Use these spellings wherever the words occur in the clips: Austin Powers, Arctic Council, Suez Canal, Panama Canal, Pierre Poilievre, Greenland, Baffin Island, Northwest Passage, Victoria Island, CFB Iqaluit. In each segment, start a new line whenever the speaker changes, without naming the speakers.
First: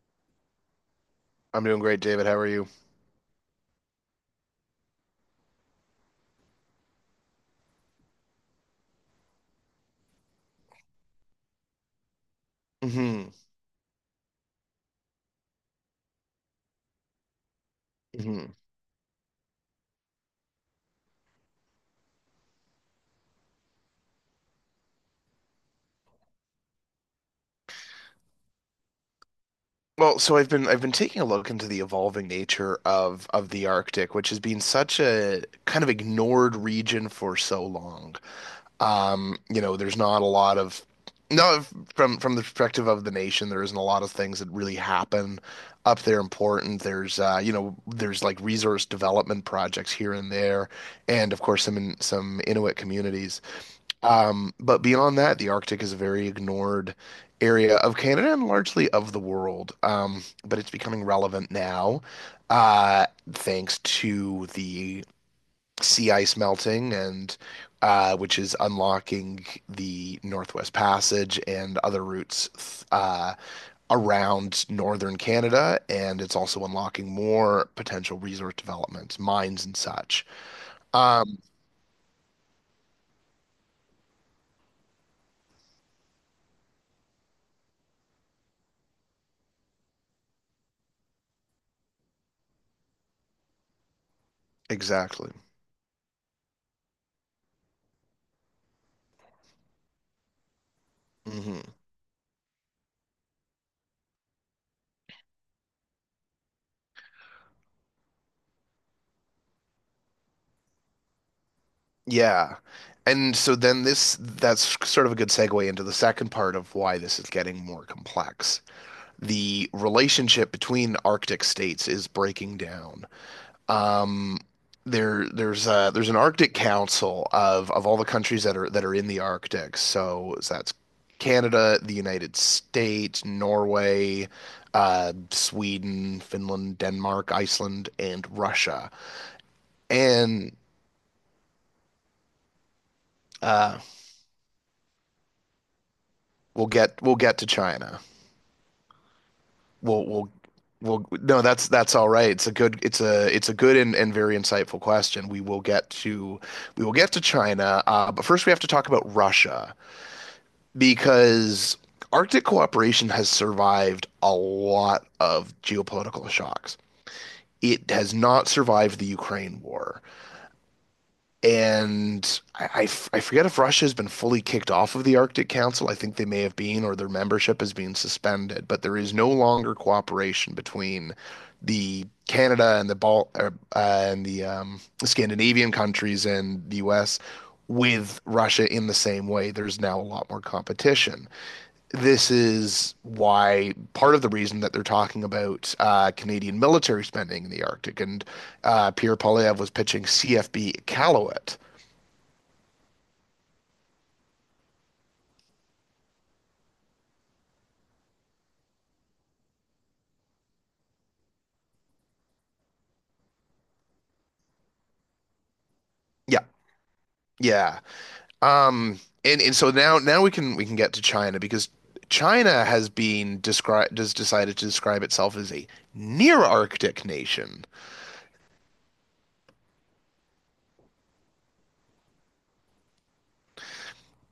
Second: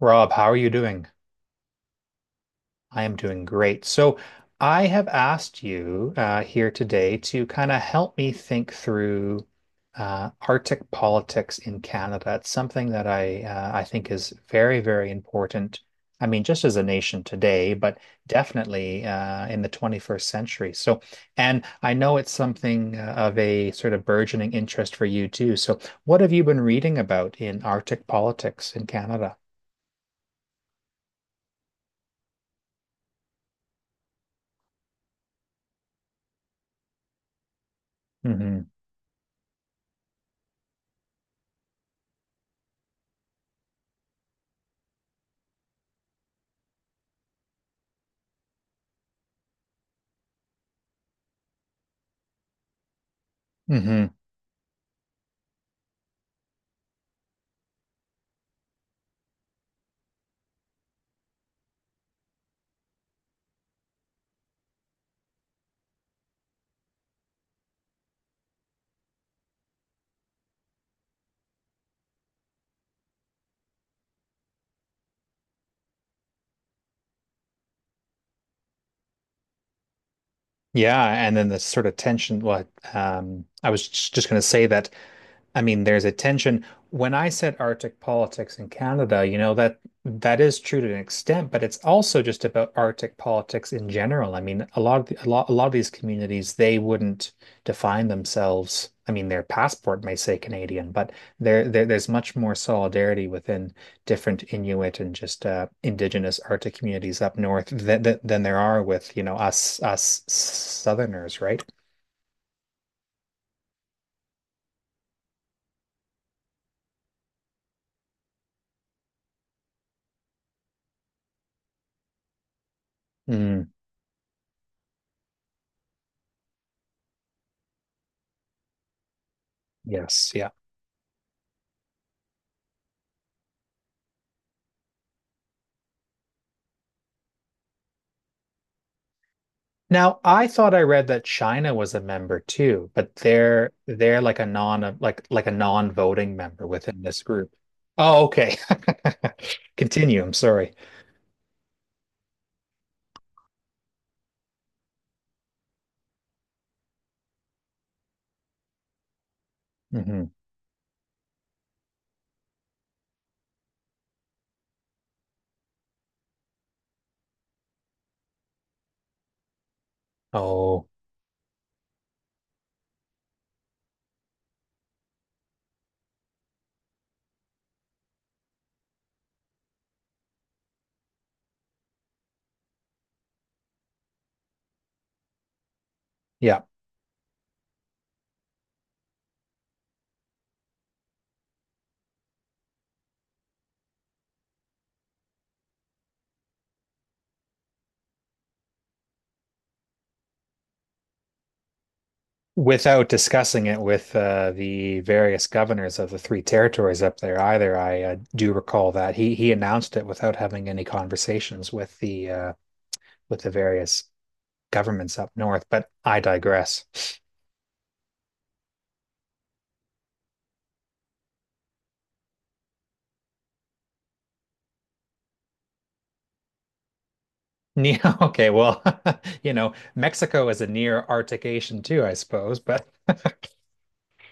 Rob, how are you doing?
I'm doing great, David. How are you?
I am doing great. I have asked you here today to kind of help me think through Arctic politics in Canada. It's something that
hmm
I think is very, very important. I mean, just as a nation today, but
hmm
definitely in the 21st century. So, and I know it's something of a sort of burgeoning interest for you too. So, what have you been reading about in Arctic politics in Canada?
Well, so I've been taking a look into the evolving nature of the Arctic, which has been such a kind of ignored region for so long.
hmm
You know, there's not a lot of no from the perspective of the nation, there isn't a lot of things that really happen up there important. There's you know, there's like resource development projects here and there, and of course some in, some Inuit communities.
hmm
But beyond that, the Arctic is a very ignored area of Canada and largely of the world. But it's becoming relevant now, uh, thanks to the sea ice melting and which is unlocking the Northwest Passage and other routes around northern Canada, and it's also unlocking more potential resource developments, mines and such.
Yeah, and
Um,
then the sort of tension. What I was just going to say that I mean, there's a tension. When I said Arctic politics in Canada, you know, that that is true to an extent, but it's also just about Arctic politics in general. I mean, a
exactly.
lot of these communities, they wouldn't define themselves. I mean, their passport may say Canadian, but there,
Mhm.
there there's much more solidarity within different Inuit and just Indigenous Arctic communities up north than than there are with, you know, us Southerners, right?
Yeah. And so then this that's sort of a good segue into the second part of why this is getting more complex. The relationship between Arctic states is breaking down.
Mm,
Um there's an Arctic Council of all the countries that are in the Arctic.
yes,
So
yeah.
so that's Canada, the United States, Norway, Sweden, Finland, Denmark, Iceland, and Russia.
Now, I
And
thought I read that China was a member too, but they're
uh
they're like a non like a non-voting member
we'll get
within
we'll
this
get to
group.
China.
Oh, okay.
Well,
Continue.
well,
I'm sorry.
No, that's all right. It's a good. It's a good and very insightful question. We will get to China, but first we have to talk about Russia
Hmm.
because Arctic cooperation has survived a lot of geopolitical shocks. It has not survived the Ukraine war.
Oh,
And I forget if Russia has been fully kicked off of the Arctic Council. I think they may have been, or their membership has been suspended. But there is no longer cooperation between the Canada and the Scandinavian countries
yeah.
and the U.S. with Russia in the same way. There's now a lot more competition. This is why part of the reason that they're talking about Canadian military spending in the Arctic and Pierre Poilievre was pitching CFB Iqaluit.
Without discussing it with the various governors of the three territories up there, either I do recall that he announced it without having any conversations with the various governments up north. But I
Yeah.
digress.
Yeah. Um and so now we can get to China because China has been described has decided to describe itself as a near Arctic nation.
Yeah, okay, well, you know, Mexico is a near Arctic Asian too, I suppose, but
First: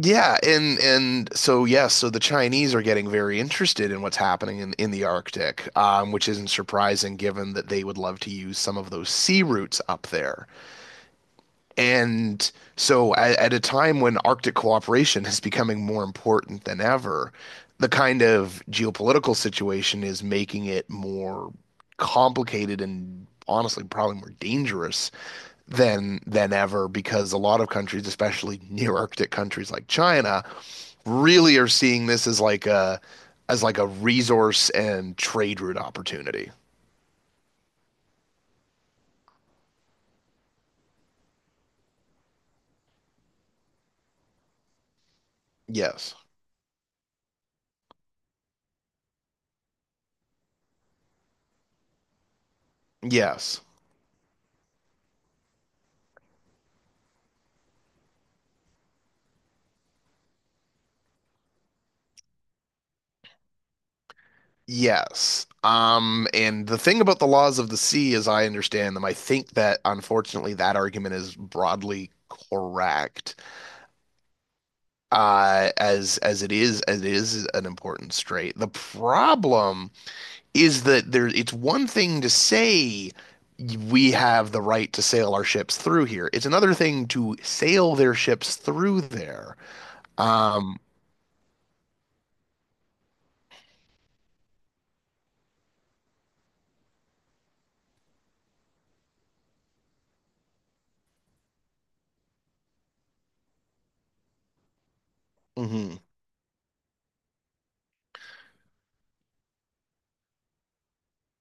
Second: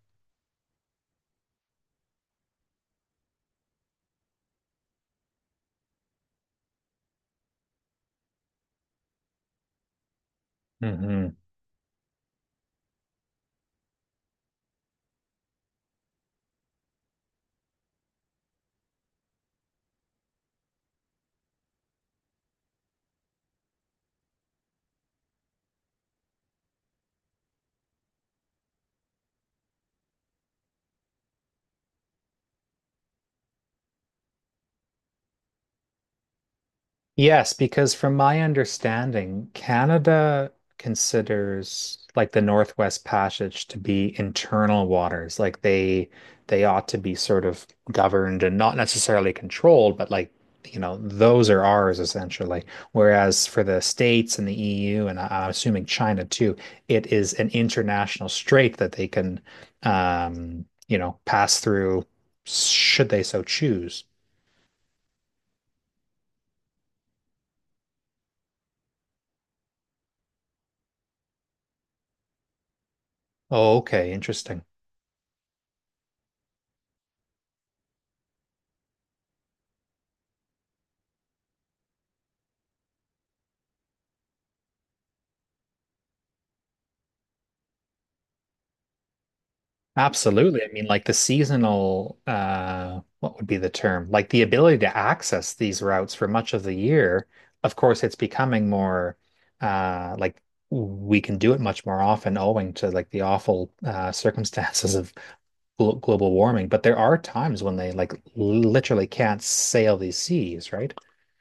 Yeah, and so yes, so the Chinese are getting very interested in what's happening in the Arctic, which isn't surprising given that they would love to use some of those sea routes up there.
Mhm.
And so, at a time when Arctic cooperation is becoming more important than ever, the kind of geopolitical situation is making it more complicated and honestly, probably more dangerous than ever because a lot of countries, especially near Arctic countries like China, really are seeing this as like a resource and trade route opportunity.
Yes, because from my understanding, Canada considers like the Northwest Passage to be internal waters. Like
Yes.
they ought to be sort of governed and not necessarily controlled, but like, you know, those are ours essentially. Whereas
Yes.
for the States and the EU, and I'm assuming China too, it is an international strait that they can you know, pass through should they so choose.
Yes. And the thing about the laws of the sea, as I understand them, I think that unfortunately that argument is broadly correct,
Oh, okay, interesting.
as it is an important strait. The problem is that there it's one thing to say we have the right to sail our ships through here. It's another thing to sail their ships through there.
Absolutely. I
Um,
mean, like the seasonal, what would be the term? Like the ability to access these routes for much of the year. Of course, it's becoming more, uh, like we can do it much more often owing to like the awful, circumstances of
mhm.
global warming. But there are times when they like literally can't sail these seas, right?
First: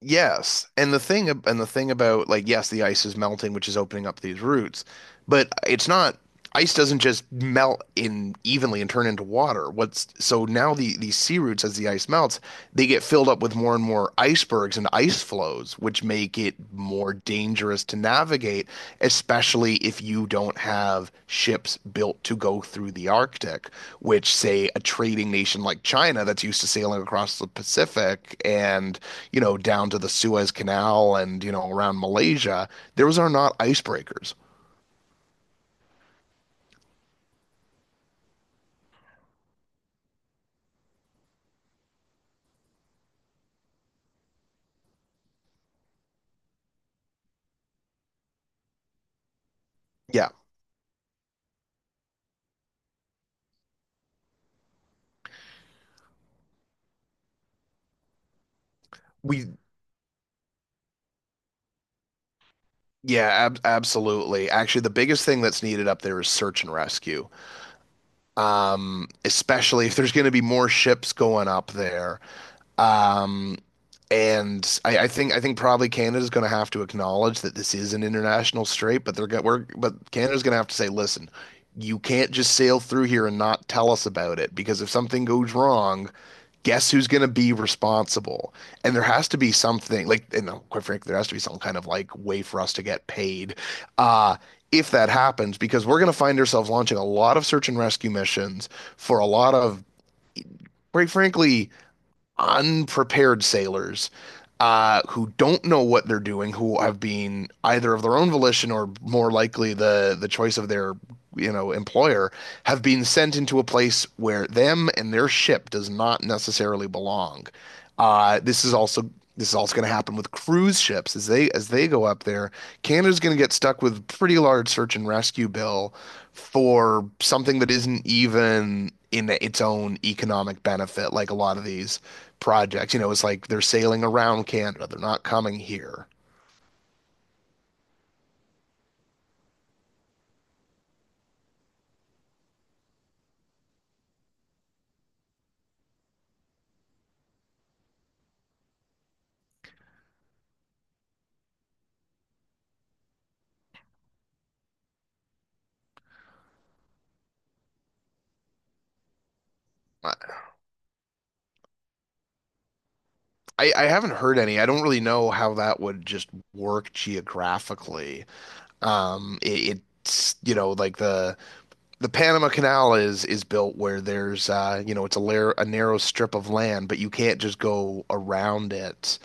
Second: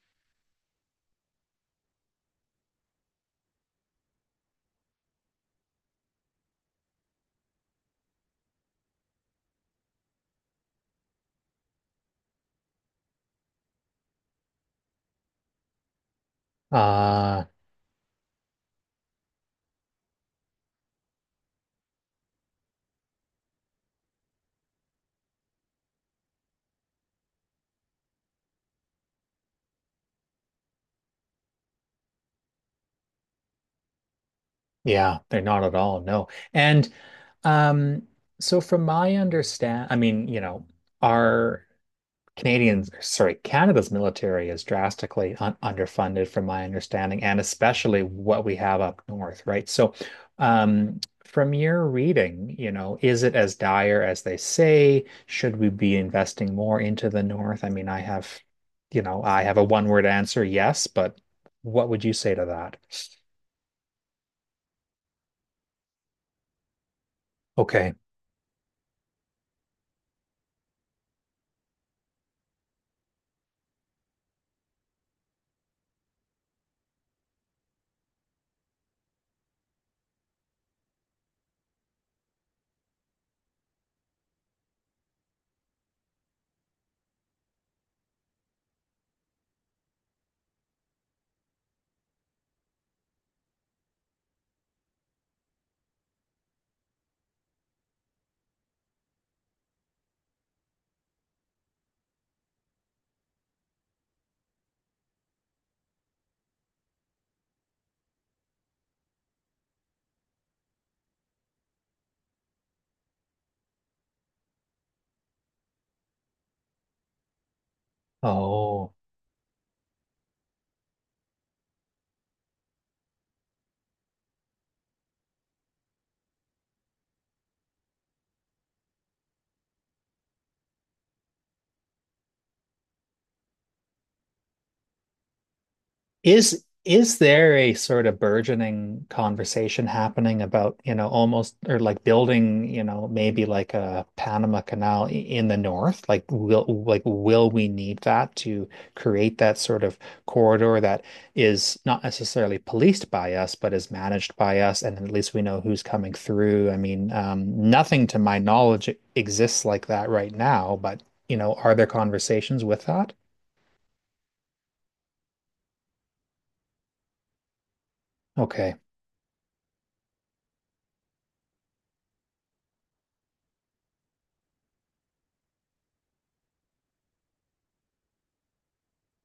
Yes, and the thing about like yes, the ice is melting, which is opening up these routes. But it's not ice doesn't just melt in evenly and turn into water. What's so now these sea roots as the ice melts, they get filled up with more and more icebergs and ice flows, which make it more
Uh,
dangerous to navigate, especially if you don't have ships built to go through the Arctic, which say a trading nation like China that's used to sailing across the Pacific and, you know, down to the Suez Canal and, you know, around Malaysia, those are not icebreakers.
Yeah, they're not at all. No. And um, so from my understand, I mean, you know, our Canadians, sorry, Canada's military is drastically un underfunded from my understanding, and especially what we have up north, right? So
Yeah,
from your reading, you know, is it as dire as they say? Should we be investing more into the north? I mean, I have, you know, I
We,
have a one-word answer, yes, but what would you say to that?
yeah, ab absolutely. Actually, the biggest thing that's needed up there is search and rescue.
Okay.
Especially if there's going to be more ships going up there. Um, And I think probably Canada's going to have to acknowledge that this is an international strait, but they're going we're but Canada's going to have to say, listen, you can't just sail through here and not tell us about it because if something goes wrong, guess who's going to be responsible? And there has to be something like, you know, quite frankly, there has to be some kind of like way for us to get paid. Uh, if that happens, because we're going to find ourselves launching a lot of search and rescue missions for a lot of, quite frankly, unprepared sailors who don't know what they're doing, who have been either of their own volition or more likely the choice of their you know employer, have been sent into a place where them and their ship does not necessarily belong. Uh, this is
Oh.
also this is also going to happen with cruise ships as they go up there. Canada's going to get stuck with a pretty large search and rescue bill for something that isn't even in its own economic benefit, like a lot of these projects. You know, it's like they're sailing around Canada; they're not coming here.
Is there a sort of burgeoning conversation happening about, you know, almost or like building, you know, maybe like a Panama Canal in the north? Like will we need that to create that sort of corridor that is not necessarily policed by us, but is managed by us, and at least we know who's coming through. I mean, nothing to my knowledge exists like that right now, but you know, are there conversations with that?
I haven't heard any. I don't really know how that would just work geographically.
Okay.
It's you know like the Panama Canal is built where there's you know it's a narrow strip of land, but you can't just go around it.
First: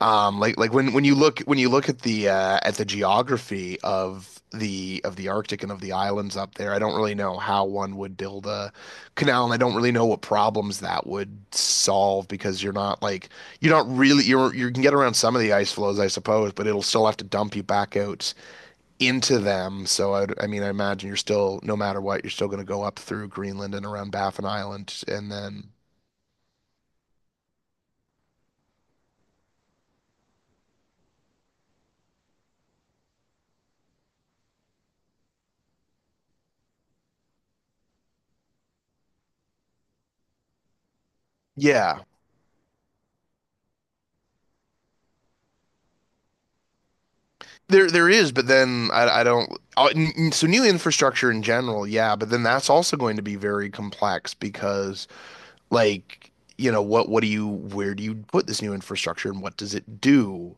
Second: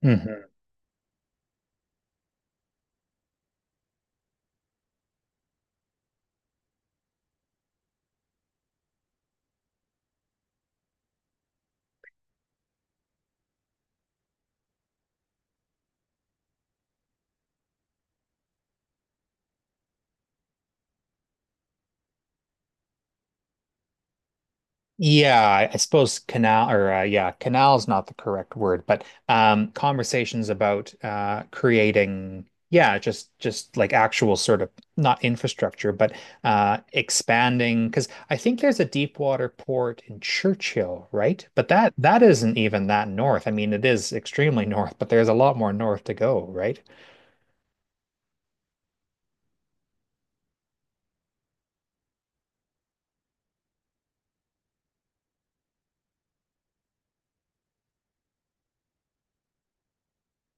Mhm.
Like when you look at the geography of the Arctic and of the islands up there, I don't really know how one would build a canal, and I don't really know what problems that would solve because you're not like you're not really you're you can get around some of the ice flows, I suppose, but it'll still have to dump you back out into them. So I mean, I imagine you're still, no matter what, you're still going to go up through Greenland and around Baffin Island, and
Yeah,
then
I suppose canal or yeah, canal is not the correct word, but conversations about creating yeah, just like actual sort of not infrastructure, but expanding because I think there's a deep water port in Churchill, right? But
yeah,
that isn't even that north. I mean, it is extremely north, but there's a lot more north to go, right?
there is, but then I don't. Oh, so new infrastructure in general, yeah, but then that's also going to be very complex because like. you know, what do you where do you put this new infrastructure and what does it do?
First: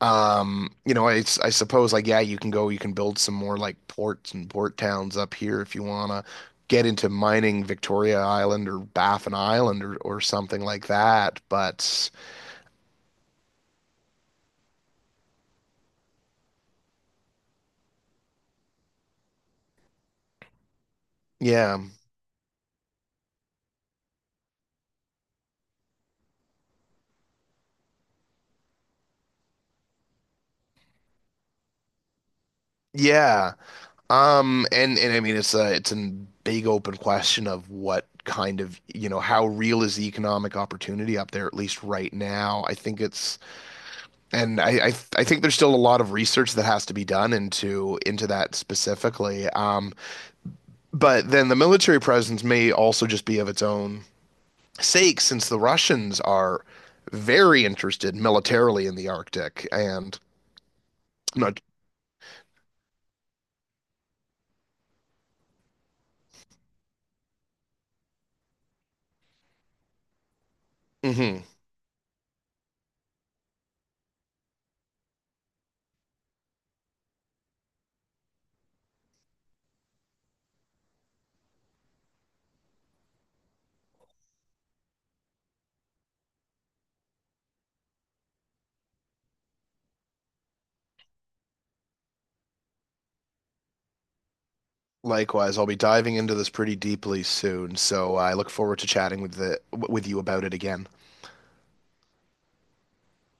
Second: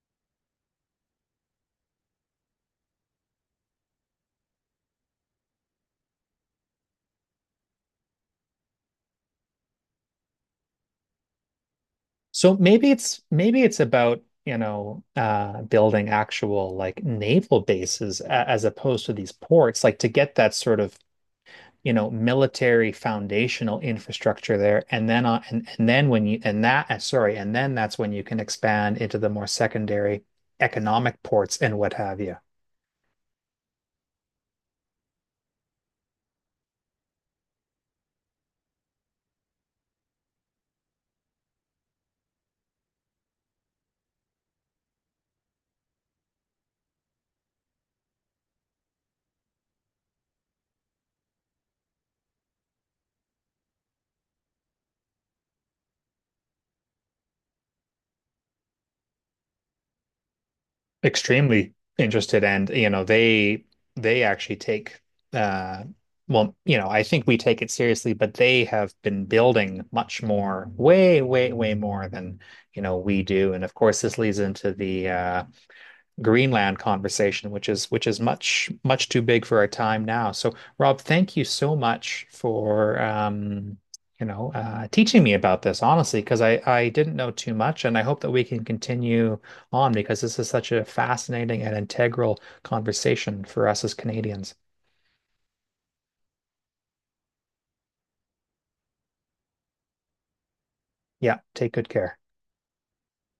You know, it's I suppose like yeah, you can go, you can build some more like ports and port towns up here if you wanna get into mining Victoria Island or Baffin Island or something like that. But
So maybe it's about, you know, building actual like naval bases as opposed to these ports, like to get that sort of,
yeah,
you know, military foundational infrastructure there and then when you and that sorry, and then that's when you can expand into the more secondary economic ports and what have you.
yeah. And I mean it's a big open question of what kind of you know how real is the economic opportunity up there at least right now. I think it's and I think there's still a lot of research that has to be done into that specifically. But then the military presence may also just be of its own sake, since the Russians are very interested militarily in the Arctic. And I'm
Extremely interested, and you know they actually take uh well, you know, I think we take it seriously, but they have been building much more,
hmm
way more than you know we do. And of course this leads into the Greenland conversation, which is much much too big for our time now. So, Rob, thank you so much for you know teaching me about this, honestly, because I didn't know too much, and I hope that we can continue on because this is such a fascinating and integral conversation for us as Canadians.
likewise, I'll be diving into this pretty deeply soon. So I look forward to chatting with the with you about it again.
Yeah, take good care.